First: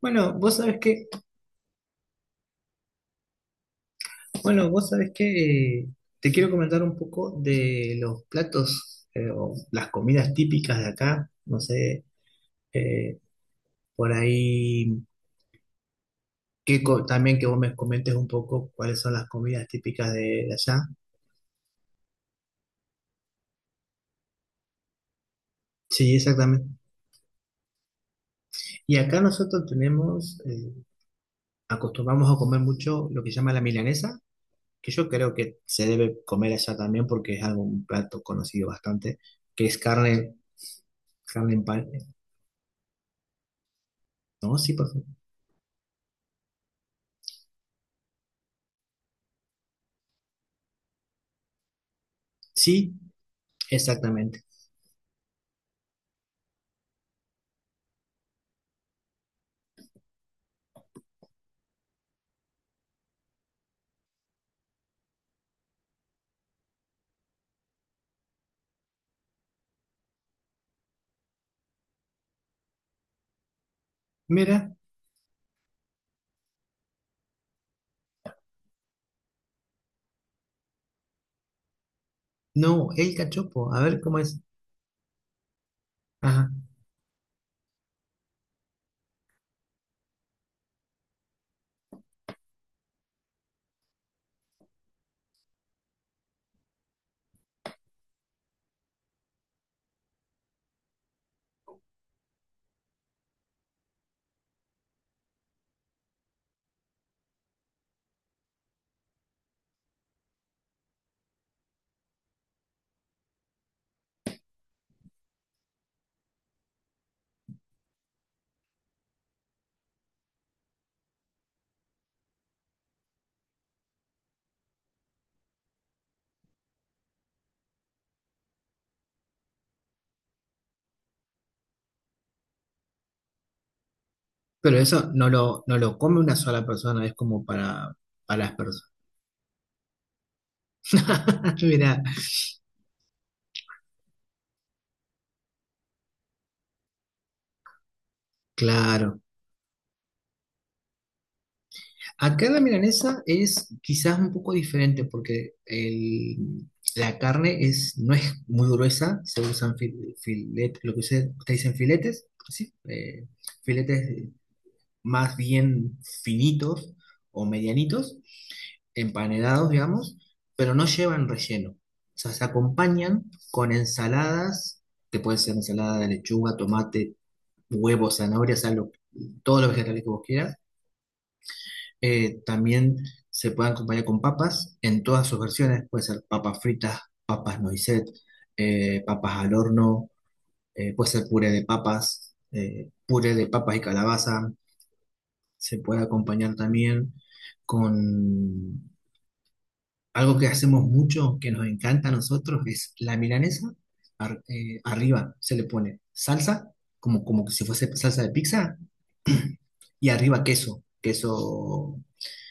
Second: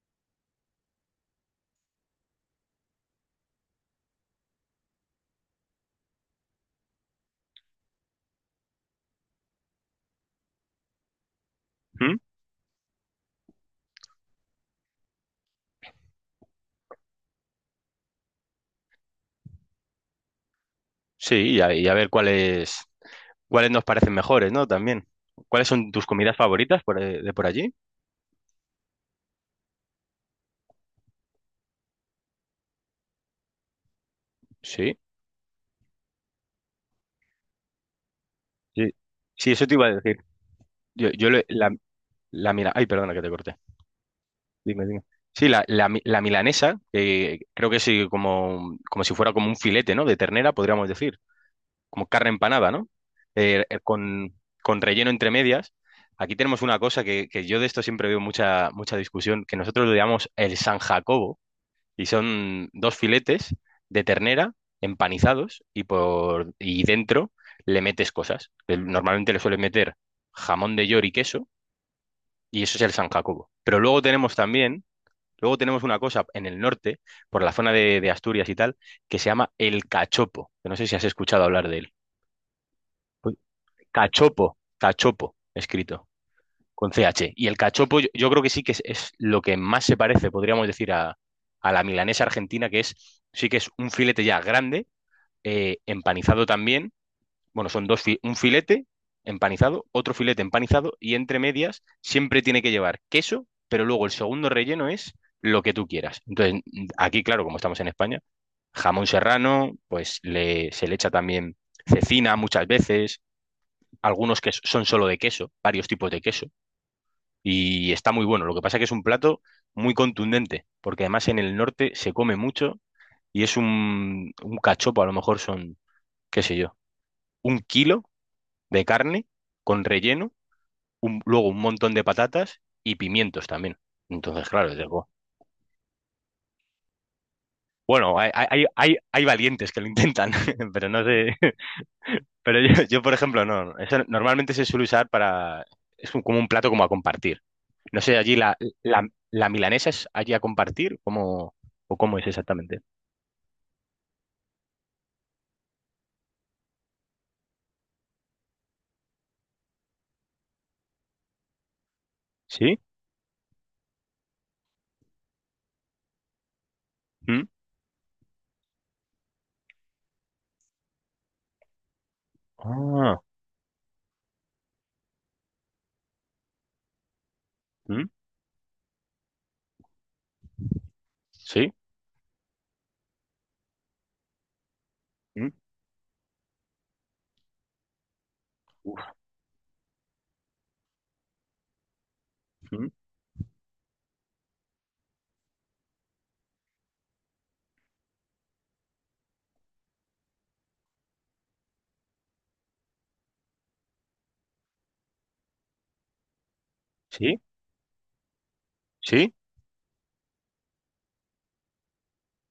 Bueno, vos sabés que, bueno, vos sabés que eh, te quiero comentar un poco de los platos o las comidas típicas de acá. No sé, ¿Mm? eh, por ahí también que vos me comentes un poco cuáles son las comidas típicas de allá. Sí, y a ver cuáles nos parecen mejores, ¿no? También. ¿Cuáles son tus Sí, comidas exactamente. favoritas por, de por allí? Y acá nosotros tenemos, acostumbramos a comer mucho lo que se llama la milanesa, que Sí, yo creo que se debe comer allá también porque es algo, un plato conocido sí. bastante, Sí, que eso te es iba a decir. carne, Yo le- carne en la, pan. la mila- Ay, perdona que te corté. No, sí, Dime, por dime. favor. Sí, la milanesa, que creo que sí, como si fuera como un filete, ¿no? De ternera, podríamos decir. Como carne empanada, ¿no? Sí, Eh, eh, con, exactamente. con relleno entre medias. Aquí tenemos una cosa que yo de esto siempre veo mucha, mucha discusión, que nosotros lo llamamos el San Jacobo. Y son dos filetes de ternera empanizados y dentro le metes cosas. Normalmente le suelen meter jamón de york y queso y eso es el San Jacobo. Pero luego tenemos Mira, también, luego tenemos una cosa en el norte, por la zona de Asturias y tal, que se llama el cachopo, que no sé si has escuchado hablar de él. no, el Pues, cachopo, a ver cómo es. Cachopo, cachopo, escrito, Ajá. con CH. Y el cachopo yo creo que sí que es, lo que más se parece, podríamos decir, a la milanesa argentina, que es sí que es un filete ya grande, empanizado también. Bueno, un filete empanizado, otro filete empanizado y entre medias siempre tiene que llevar queso, pero luego el segundo relleno es lo que tú quieras. Entonces, aquí, claro, como estamos en España, jamón serrano, pues le, se le echa también cecina muchas veces, algunos que son solo de queso, varios tipos de queso y está muy bueno. Lo que pasa es que es un plato muy contundente, porque además en el norte se come mucho y es un cachopo, a lo mejor son, qué sé yo, un kilo de carne con relleno, luego un montón de patatas y pimientos también. Entonces, claro, Pero digo, eso no lo come una sola persona, es como bueno, hay, para las hay, personas. hay, hay valientes que lo intentan, pero no sé. Mira, Pero yo, yo, por ejemplo, no. Eso normalmente se suele usar para... Es como un plato como a compartir. No sé, allí la, la, claro. la milanesa es allí a compartir, ¿o cómo es Acá la exactamente? milanesa es quizás un poco diferente porque la carne es, no es muy gruesa, se usan filetes, lo que ustedes dicen filetes, ¿sí? ¿Sí? Filetes más bien finitos o ¿Mm? medianitos. Empanedados, digamos, pero no llevan relleno. O sea, se Ah, acompañan con ensaladas, que puede ser ensalada de lechuga, tomate, ¿mm? huevo, zanahoria, sal, todos los vegetales que vos quieras. ¿Sí? También se pueden acompañar con papas en todas sus ¿Mm? versiones. Puede ser papas fritas, papas noisette, Uf, papas al horno, puede ser ¿mm? Puré de papas y calabaza. Se puede acompañar también con algo que hacemos mucho, que nos encanta a nosotros, es la milanesa. Arriba se le pone salsa, ¿Sí? como que si fuese salsa de pizza, ¿Sí? y arriba queso. Queso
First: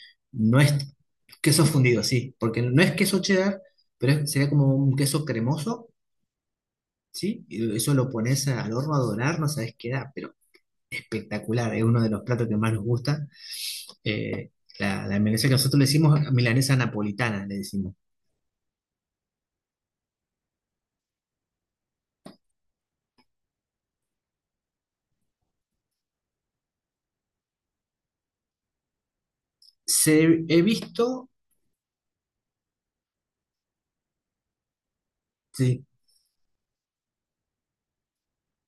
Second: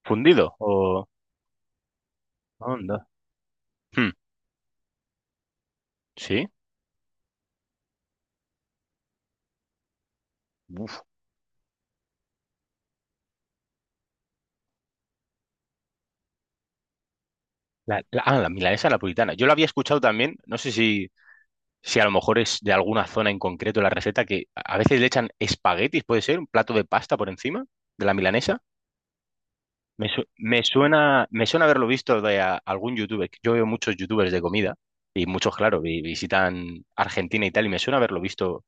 ¿Fundido? no es ¿O queso fundido, sí, porque no es onda? queso cheddar, ¿Mm? pero sería como un queso cremoso, ¿Sí? ¿sí? Y eso lo pones al horno a dorar, no sabes qué da, pero Uf. espectacular. Es uno de los platos que más nos gusta. Eh, la milanesa que nosotros le decimos milanesa napolitana, le decimos. La milanesa napolitana. Yo lo había escuchado también, no sé si a lo mejor es de alguna zona en concreto la receta, que a veces le echan espaguetis, ¿puede ser? ¿Un plato de pasta por encima de la milanesa? Me, su- Se, he me suena, visto. me suena haberlo visto de algún youtuber. Yo veo muchos youtubers de comida y muchos, claro, Sí, visitan Argentina y tal, y me suena haberlo visto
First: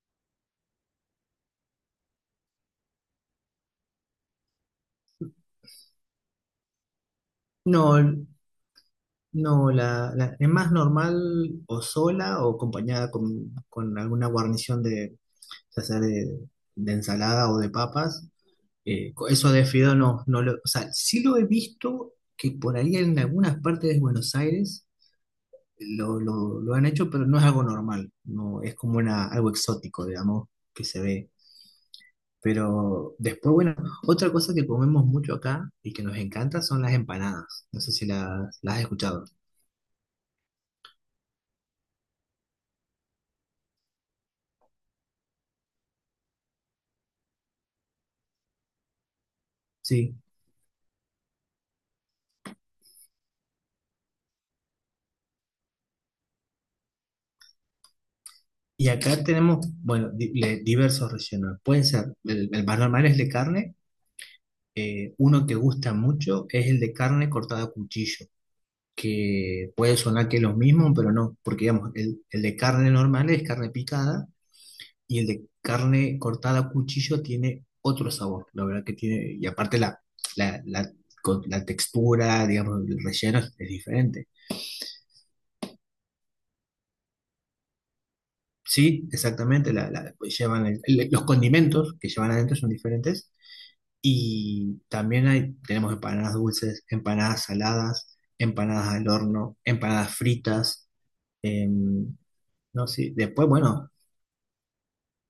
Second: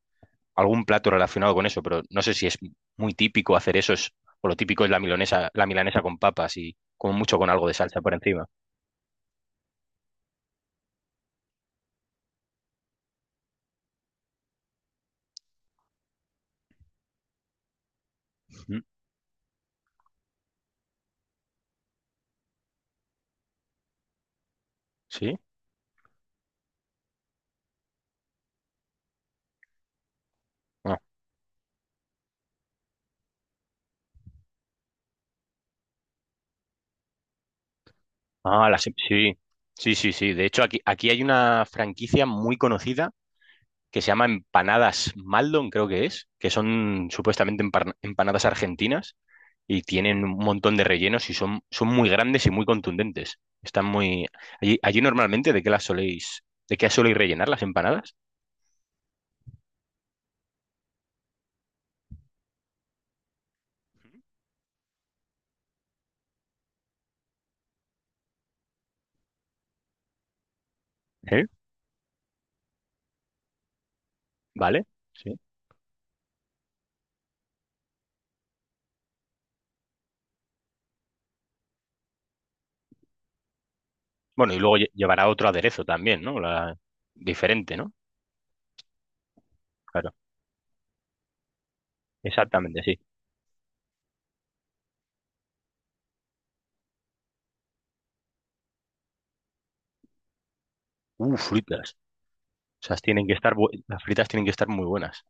algún plato relacionado con eso, pero no sé si es muy típico hacer eso, o lo típico es la milanesa con papas y como mucho con algo de salsa por no, encima. no, es más normal o sola o acompañada con alguna guarnición de, ya sea de ensalada o de papas. Ujú. Eso de fideo no, o sea, sí lo he visto que por ahí en algunas partes de Buenos Aires ¿Sí? Lo han hecho, pero no es algo normal, no, es como una, algo exótico, digamos, que Ah, se ve. Pero después, bueno, otra cosa que comemos mucho acá y que nos encanta son las empanadas. No sé si Ah, las has escuchado. sí. Sí, sí, sí. De hecho, aquí, aquí hay una franquicia muy conocida que se llama Empanadas Maldon, creo que es, que son supuestamente empanadas argentinas y Sí. tienen un montón de rellenos y son, son muy grandes y muy contundentes. Están muy... Allí, allí normalmente, ¿de qué las soléis, de qué soléis rellenar las empanadas? Y acá tenemos, bueno, diversos rellenos. Pueden ser, el más normal es de carne. Uno que gusta mucho es el de carne cortada a cuchillo, que puede sonar que es lo mismo, pero no, ¿Eh? porque digamos, el de carne normal es carne picada ¿Vale? y el Sí. de carne cortada a cuchillo tiene otro sabor, la verdad que tiene, y aparte la, con la textura, digamos, el relleno es diferente. Bueno, y luego llevará otro aderezo también, ¿no? La... Diferente, ¿no? Sí, exactamente, Claro, pues llevan los condimentos que llevan adentro son exactamente, sí. diferentes. Y también hay, tenemos empanadas dulces, empanadas saladas, empanadas al horno, empanadas fritas. Fritas. em, O no sea, sé, tienen que después, estar bueno, las fritas tienen que estar muy buenas.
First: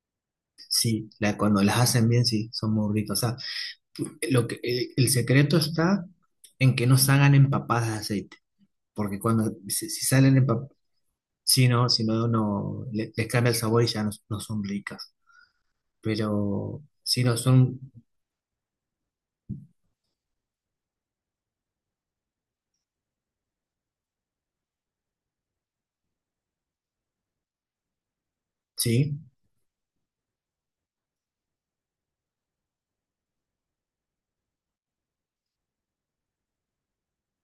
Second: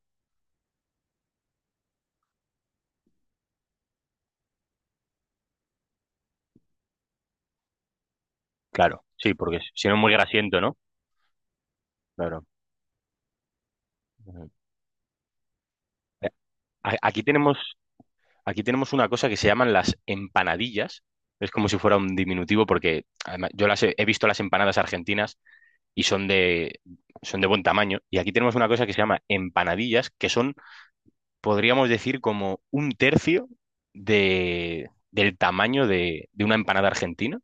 sí, cuando las hacen bien, sí, son muy ricas. O sea, lo que, el secreto está en que no salgan empapadas de aceite, Claro, porque sí, cuando, porque si no es si muy salen grasiento, empapadas, ¿no? si no, Claro. Les cambia el sabor y ya no, no Ujú. son ricas. Pero A- Aquí si no tenemos son, Aquí tenemos una cosa que se llaman las empanadillas. Es como si fuera un diminutivo porque además, yo las he visto las empanadas argentinas y son de buen tamaño. Y aquí tenemos una cosa que se sí, llama empanadillas, que son, podríamos decir, como un tercio del tamaño de, una empanada argentina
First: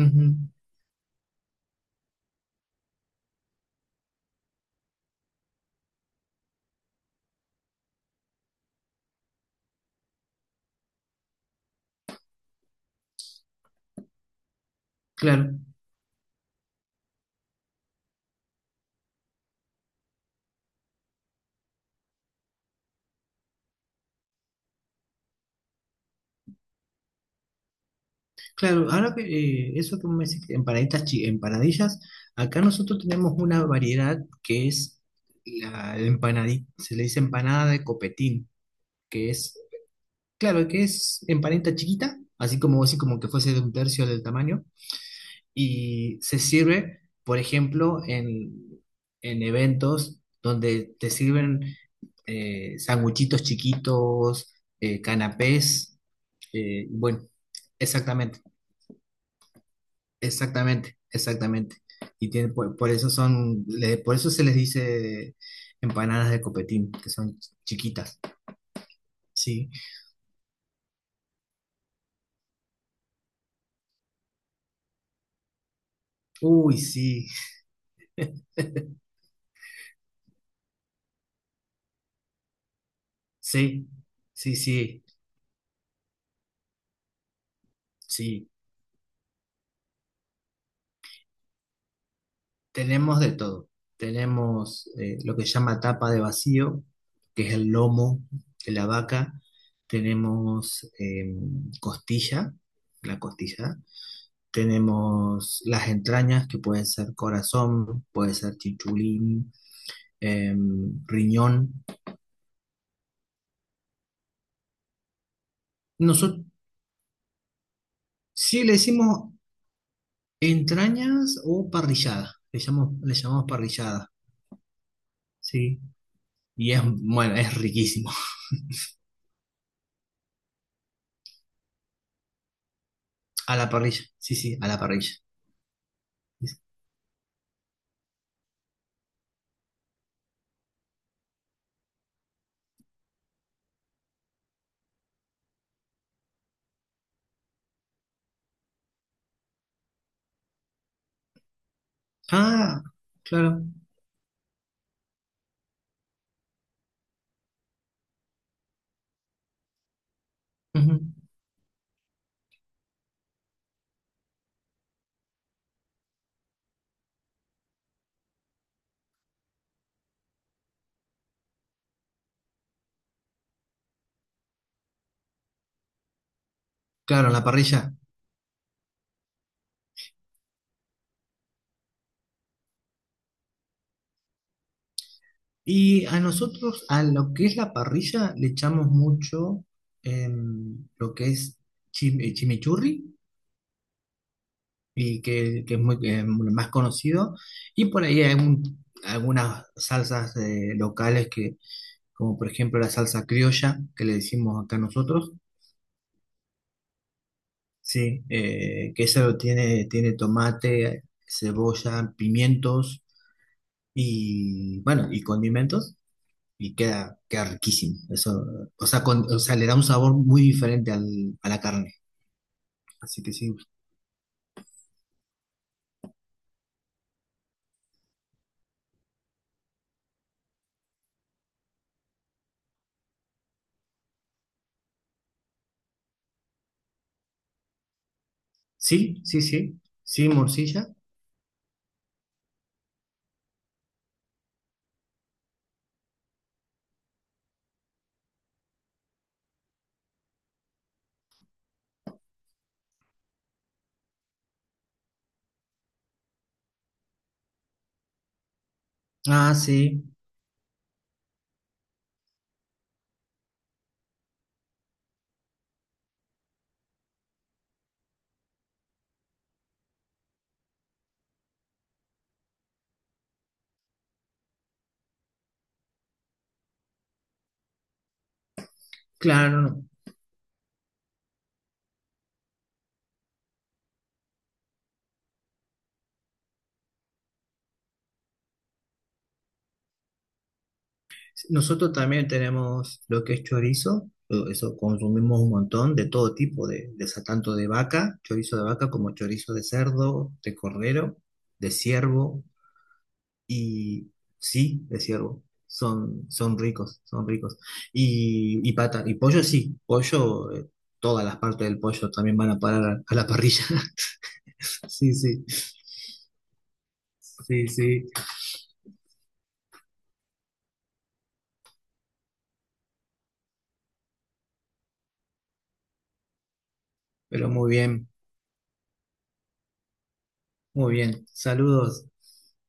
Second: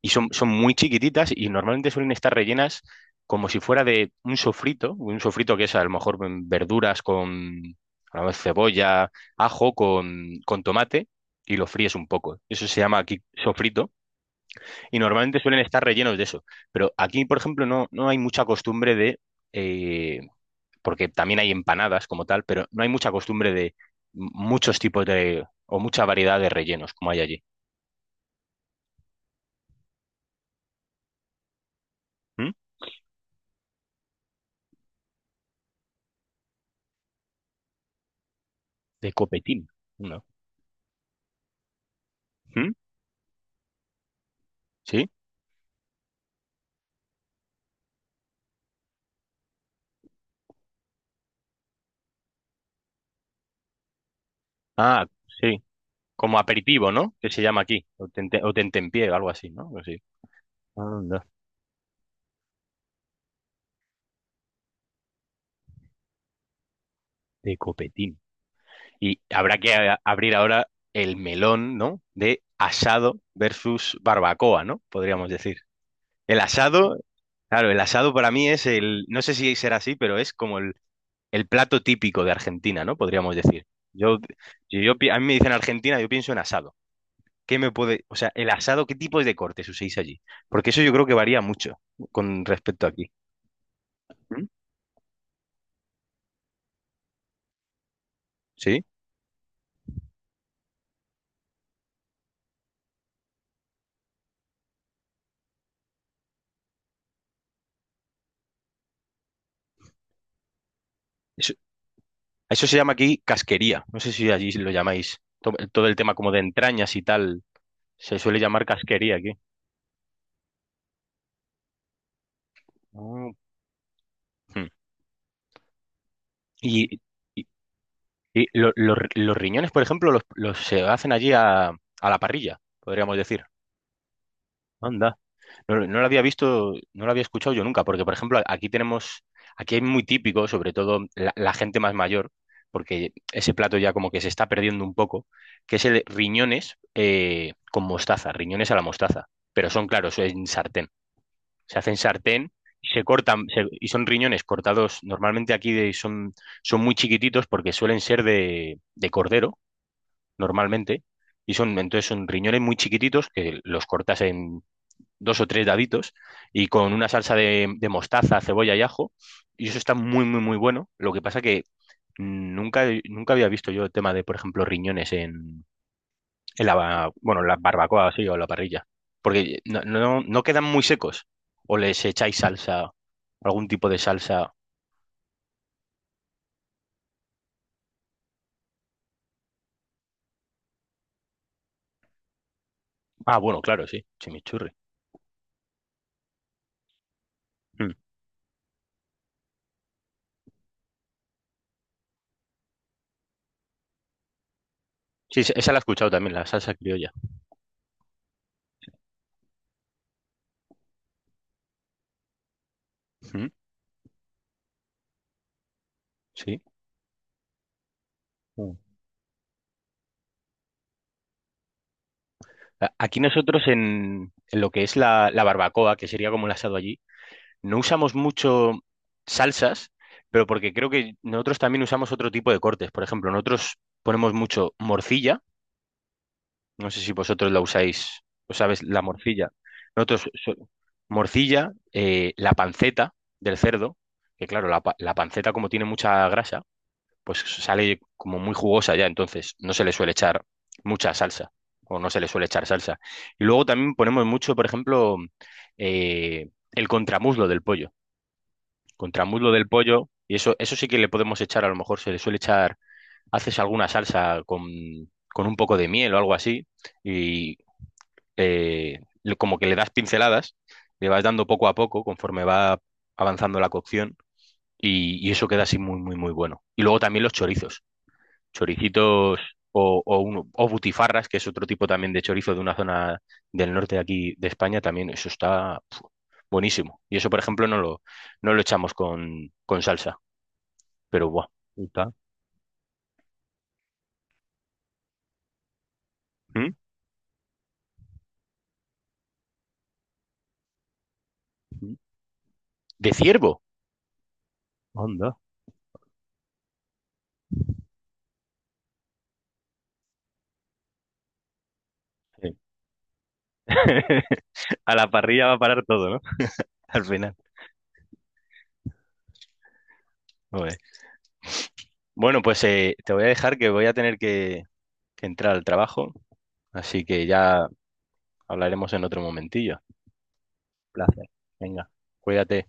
y son, son muy chiquititas y normalmente suelen estar rellenas como si fuera de un sofrito que es a lo mejor mm, verduras con a lo mejor cebolla, ajo, con tomate y lo fríes un poco. Eso se llama aquí sofrito y normalmente claro. suelen estar rellenos de eso. Pero aquí, por ejemplo, no, no hay mucha costumbre de, eh, porque también hay empanadas como tal, pero no hay mucha costumbre de muchos tipos de, o mucha variedad de rellenos como hay allí. Claro, ahora que eso que me decís, empanaditas, empanadillas, ¿Mm? acá nosotros tenemos una variedad que es la empanadita, se le dice empanada de copetín, De que es, copetín, ¿no? claro, que es empanadita chiquita, ¿Mm? Así como que fuese de un tercio del tamaño, ¿Sí? y se sirve, por ejemplo, en eventos donde te sirven sanguchitos chiquitos, Ah, sí. canapés, Como aperitivo, ¿no? bueno, Que se llama aquí. O tente, exactamente. o tentempié o algo así, ¿no? Algo así. Exactamente, Anda, exactamente. Y tiene, por eso son, por eso se les dice empanadas de copetín, que son de copetín. chiquitas, Y habrá sí. que abrir ahora el melón, ¿no? De asado versus barbacoa, ¿no? Podríamos decir. El Uy, asado, sí, claro, el asado para mí es el, no sé si será así, pero es como el plato típico de Argentina, ¿no? Podríamos decir. sí, Yo, sí, si yo, sí, a mí me dicen Argentina, yo pienso en asado. ¿Qué me puede, o sea, sí. el asado, qué tipos de cortes uséis allí? Porque eso yo creo que varía mucho con respecto a aquí. Tenemos de todo. ¿Mm? Tenemos lo que se llama tapa de vacío, que es el lomo de Sí. la vaca. Tenemos costilla, la costilla. Tenemos las entrañas, que pueden ser corazón, puede ser chichulín. eh, Eso, Riñón. eso se llama aquí casquería. No sé si allí lo llamáis. Todo el tema como de Nosotros entrañas y tal. Se suele sí llamar le casquería aquí. decimos entrañas o parrillada. Le Mm. llamamos parrillada, Hmm. ¿sí? Y es, Y, bueno, y- es riquísimo. y los riñones, por ejemplo, los se hacen allí a la parrilla, podríamos decir. A la parrilla, sí, sí, a la parrilla. Anda. No, lo no lo había visto, no lo había escuchado yo nunca, porque por ejemplo aquí tenemos, aquí hay muy típico, sobre todo la, gente más mayor, porque ese plato ya como que se está perdiendo un poco, que es el riñones con mostaza, riñones a la mostaza, pero son claros, en sartén, se hacen sartén Ah, y se cortan claro. Y son riñones cortados, normalmente aquí son, son muy chiquititos porque suelen ser de cordero Ujú, normalmente. Y son, entonces son riñones muy chiquititos que los cortas dos o tres daditos y con una salsa de mostaza, cebolla y ajo. Y eso está muy, muy, muy bueno. Lo que pasa que nunca, nunca había visto yo el tema de, por ejemplo, riñones en, en la, ba- claro, a bueno, la en la parrilla. barbacoa sí, o la parrilla. Porque no quedan muy secos. O les echáis salsa, algún tipo de salsa. Y a nosotros, a lo que es la parrilla, le echamos mucho lo que es chimichurri Ah, bueno, claro, sí, chimichurri. y que es muy que es más conocido. Y Mm. por ahí hay algunas salsas locales que, como por ejemplo la salsa criolla, que le decimos acá nosotros, Sí, esa esa la he escuchado también, la salsa criolla. sí, que eso tiene, tiene tomate, cebolla, pimientos Mm, y bueno, y condimentos. sí. Y queda, queda riquísimo. Eso, Mm. o sea, o sea, le da un sabor muy diferente a la carne. Aquí Así que sí. nosotros en, lo que es la barbacoa, que sería como el asado allí, no usamos mucho salsas, pero porque creo que nosotros también usamos otro tipo de cortes. Por ejemplo, nosotros ponemos mucho morcilla. No sé si vosotros la usáis, o sabes, la Sí, sí, morcilla. sí. Sí, Nosotros morcilla. morcilla, la panceta del cerdo, que claro, la, la panceta como tiene mucha grasa, pues sale como muy jugosa ya, entonces no se le suele echar mucha salsa, o no se le suele echar salsa. Y luego también ponemos mucho, por ejemplo, el contramuslo del pollo contramuslo Ah, del sí. pollo, y eso sí que le podemos echar, a lo mejor se le suele echar, haces alguna salsa con un poco de miel o algo así, y como que le das pinceladas, le vas dando poco a poco conforme va avanzando la cocción, y eso queda así muy, muy, muy bueno. Y luego también los chorizos, choricitos Claro, no. O, o butifarras, que es otro tipo también de chorizo de una zona del norte de aquí de España, también eso está pf, buenísimo. Y eso, por ejemplo, no lo echamos con, salsa. Pero guau, Nosotros puta. también tenemos lo que es chorizo, eso consumimos un montón de todo tipo, ¿Mm? De tanto de vaca, chorizo de vaca como chorizo de cerdo, de cordero, de ciervo De ciervo. y sí, de Onda. ciervo. Son, son ricos, son ricos. Y pata, y pollo sí, pollo, todas las partes del pollo también van Sí. a parar a la parrilla. A la Sí, sí, parrilla va a parar todo, ¿no? Al final. sí, sí, Joder. Bueno, pues te voy a dejar que voy a tener que entrar al trabajo, así que pero ya muy bien, hablaremos en otro momentillo. muy bien. Placer. Venga, Saludos. cuídate.